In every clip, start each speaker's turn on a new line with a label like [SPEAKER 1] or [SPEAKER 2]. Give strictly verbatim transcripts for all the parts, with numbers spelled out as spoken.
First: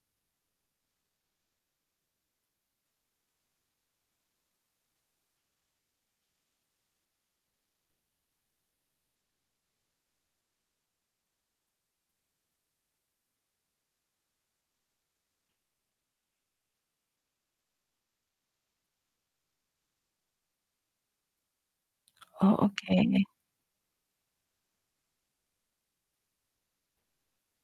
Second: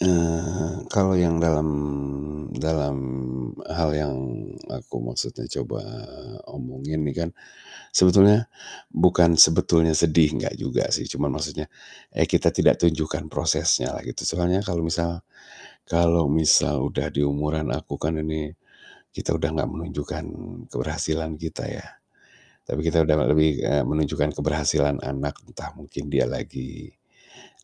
[SPEAKER 1] Eee, kalau yang dalam dalam, eee, hal yang aku maksudnya coba, eee, omongin nih kan, sebetulnya bukan sebetulnya sedih, enggak juga sih. Cuma maksudnya, eee, kita tidak tunjukkan prosesnya lah gitu. Soalnya kalau misal kalau misal udah di umuran aku, kan ini kita udah enggak menunjukkan keberhasilan kita, ya.
[SPEAKER 2] Oh
[SPEAKER 1] Tapi kita udah,
[SPEAKER 2] oke.
[SPEAKER 1] lebih, eee, menunjukkan keberhasilan anak, entah mungkin dia lagi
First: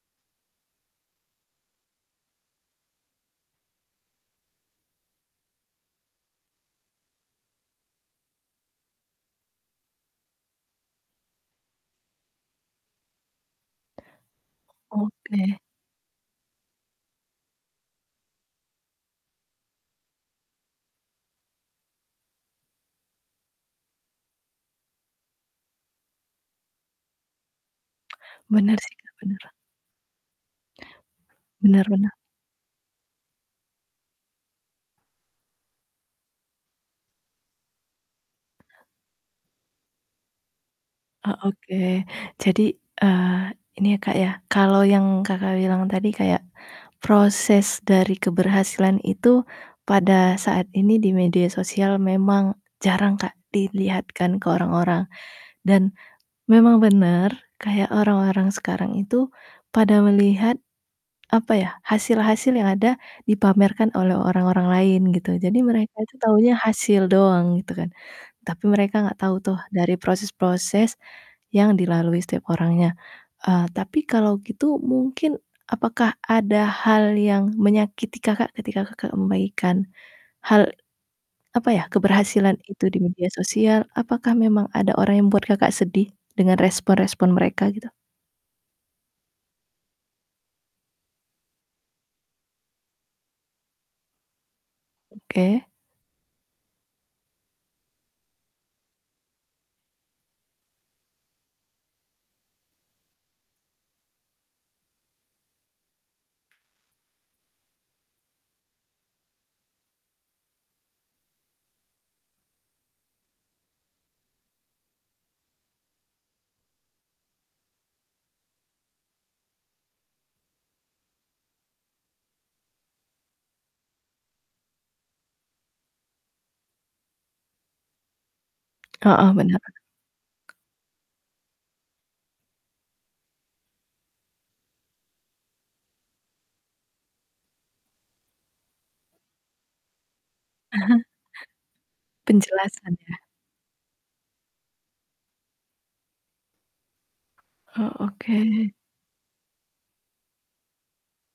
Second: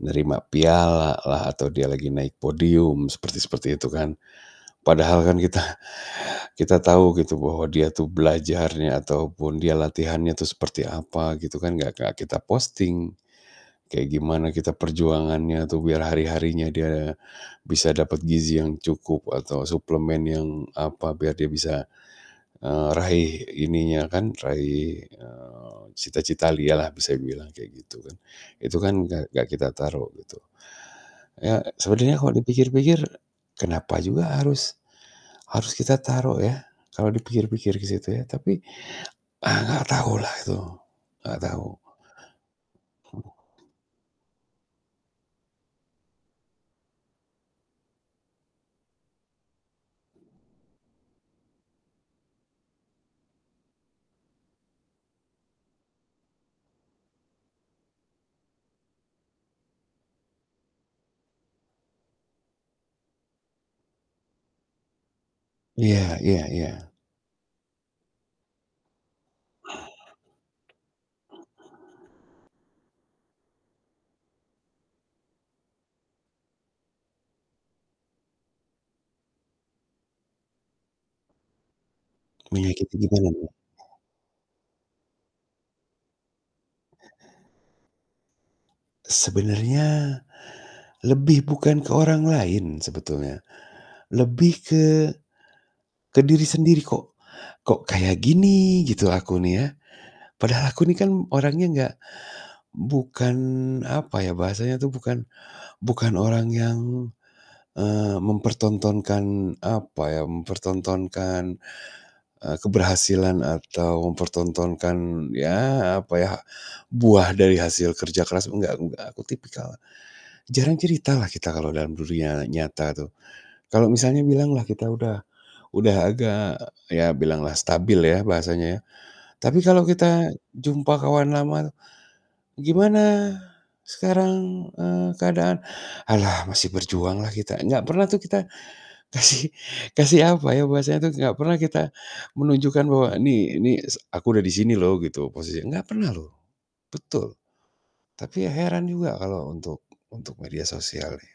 [SPEAKER 1] nerima piala lah, atau dia lagi naik podium, seperti seperti itu kan. Padahal kan kita kita tahu bahwa dia tuh belajarnya ataupun dia latihannya tuh seperti apa gitu kan, gak ke kita posting. Kayak gimana kita
[SPEAKER 2] Oke.
[SPEAKER 1] perjuangannya, atau biar hari-harinya dia bisa dapat gizi yang cukup, atau suplemen yang apa, biar dia bisa, eee, raih ininya kan, raih, eee, cita-cita lia lah, bisa dibilang kayak gitu kan.
[SPEAKER 2] Benar
[SPEAKER 1] Itu
[SPEAKER 2] sih
[SPEAKER 1] kan
[SPEAKER 2] Kak,
[SPEAKER 1] gak gak
[SPEAKER 2] benar.
[SPEAKER 1] kita taruh gitu. Eee,
[SPEAKER 2] Bener bener.
[SPEAKER 1] sebenarnya kalau dipikir-pikir kenapa juga harus harus kita taruh ya, kalau dipikir-pikir ke situ ya. Tapi, eee, gak tau lah itu.
[SPEAKER 2] Oh
[SPEAKER 1] Gak
[SPEAKER 2] oke,
[SPEAKER 1] tau.
[SPEAKER 2] jadi,
[SPEAKER 1] Hmm.
[SPEAKER 2] eee, ini ya Kak, ya, kalau yang Kakak bilang tadi kayak proses dari keberhasilan itu pada saat ini di media sosial memang jarang Kak, dilihatkan ke orang-orang dan memang bener kayak orang-orang sekarang itu pada melihat apa ya, hasil-hasil yang ada dipamerkan oleh orang-orang lain gitu. Jadi mereka itu
[SPEAKER 1] Iya iya
[SPEAKER 2] taunya
[SPEAKER 1] iya.
[SPEAKER 2] hasil doang gitu kan. Tapi mereka enggak tahu tuh dari proses-proses
[SPEAKER 1] Mmm.
[SPEAKER 2] yang dilalui setiap orangnya. Eee, tapi kalau gitu mungkin apakah ada hal yang menyakiti Kakak ketika kakak membagikan, hal, apa ya, keberhasilan
[SPEAKER 1] Miliki
[SPEAKER 2] itu di
[SPEAKER 1] tuh gimana
[SPEAKER 2] media
[SPEAKER 1] nih?
[SPEAKER 2] sosial? Apakah memang ada orang yang membuat Kakak sedih dengan respon-respon mereka gitu?
[SPEAKER 1] Sebenarnya lebih bukan ke orang lain sebetulnya. Lebih ke
[SPEAKER 2] Oke.
[SPEAKER 1] ke diri sendiri kok. Kok kayak gini gitu aku nih ya. Padahal aku ini kan orangnya nggak bukan apa ya, bahasanya tuh bukan bukan orang yang, eee, mempertontonkan apa ya, mempertontonkan, eee, keberhasilan atau mempertontonkan ya apa ya, buah dari hasil kerja keras, gak gak, aku tipikal, jarang cerita lah kita kalau dalam dunia nyata tuh. Kalau misalnya bilang lah kita udah udah agak ya bilanglah stabil ya bahasanya.
[SPEAKER 2] Heeh,
[SPEAKER 1] Tapi
[SPEAKER 2] bener.
[SPEAKER 1] kalau kita jumpa kawan lama, "Gimana sekarang, eee, keadaan?" "Halah masih berjuang lah kita," gak pernah tuh kita kasih kasih apa ya, bahasanya tuh gak pernah kita menunjukkan
[SPEAKER 2] Penjelasan
[SPEAKER 1] bahwa
[SPEAKER 2] ya?
[SPEAKER 1] "Ini ini s aku udah di sini loh," gitu, "posisinya," gak pernah loh. Betul,
[SPEAKER 2] Oh oke.
[SPEAKER 1] tapi ya heran juga kalau untuk untuk media sosial nih.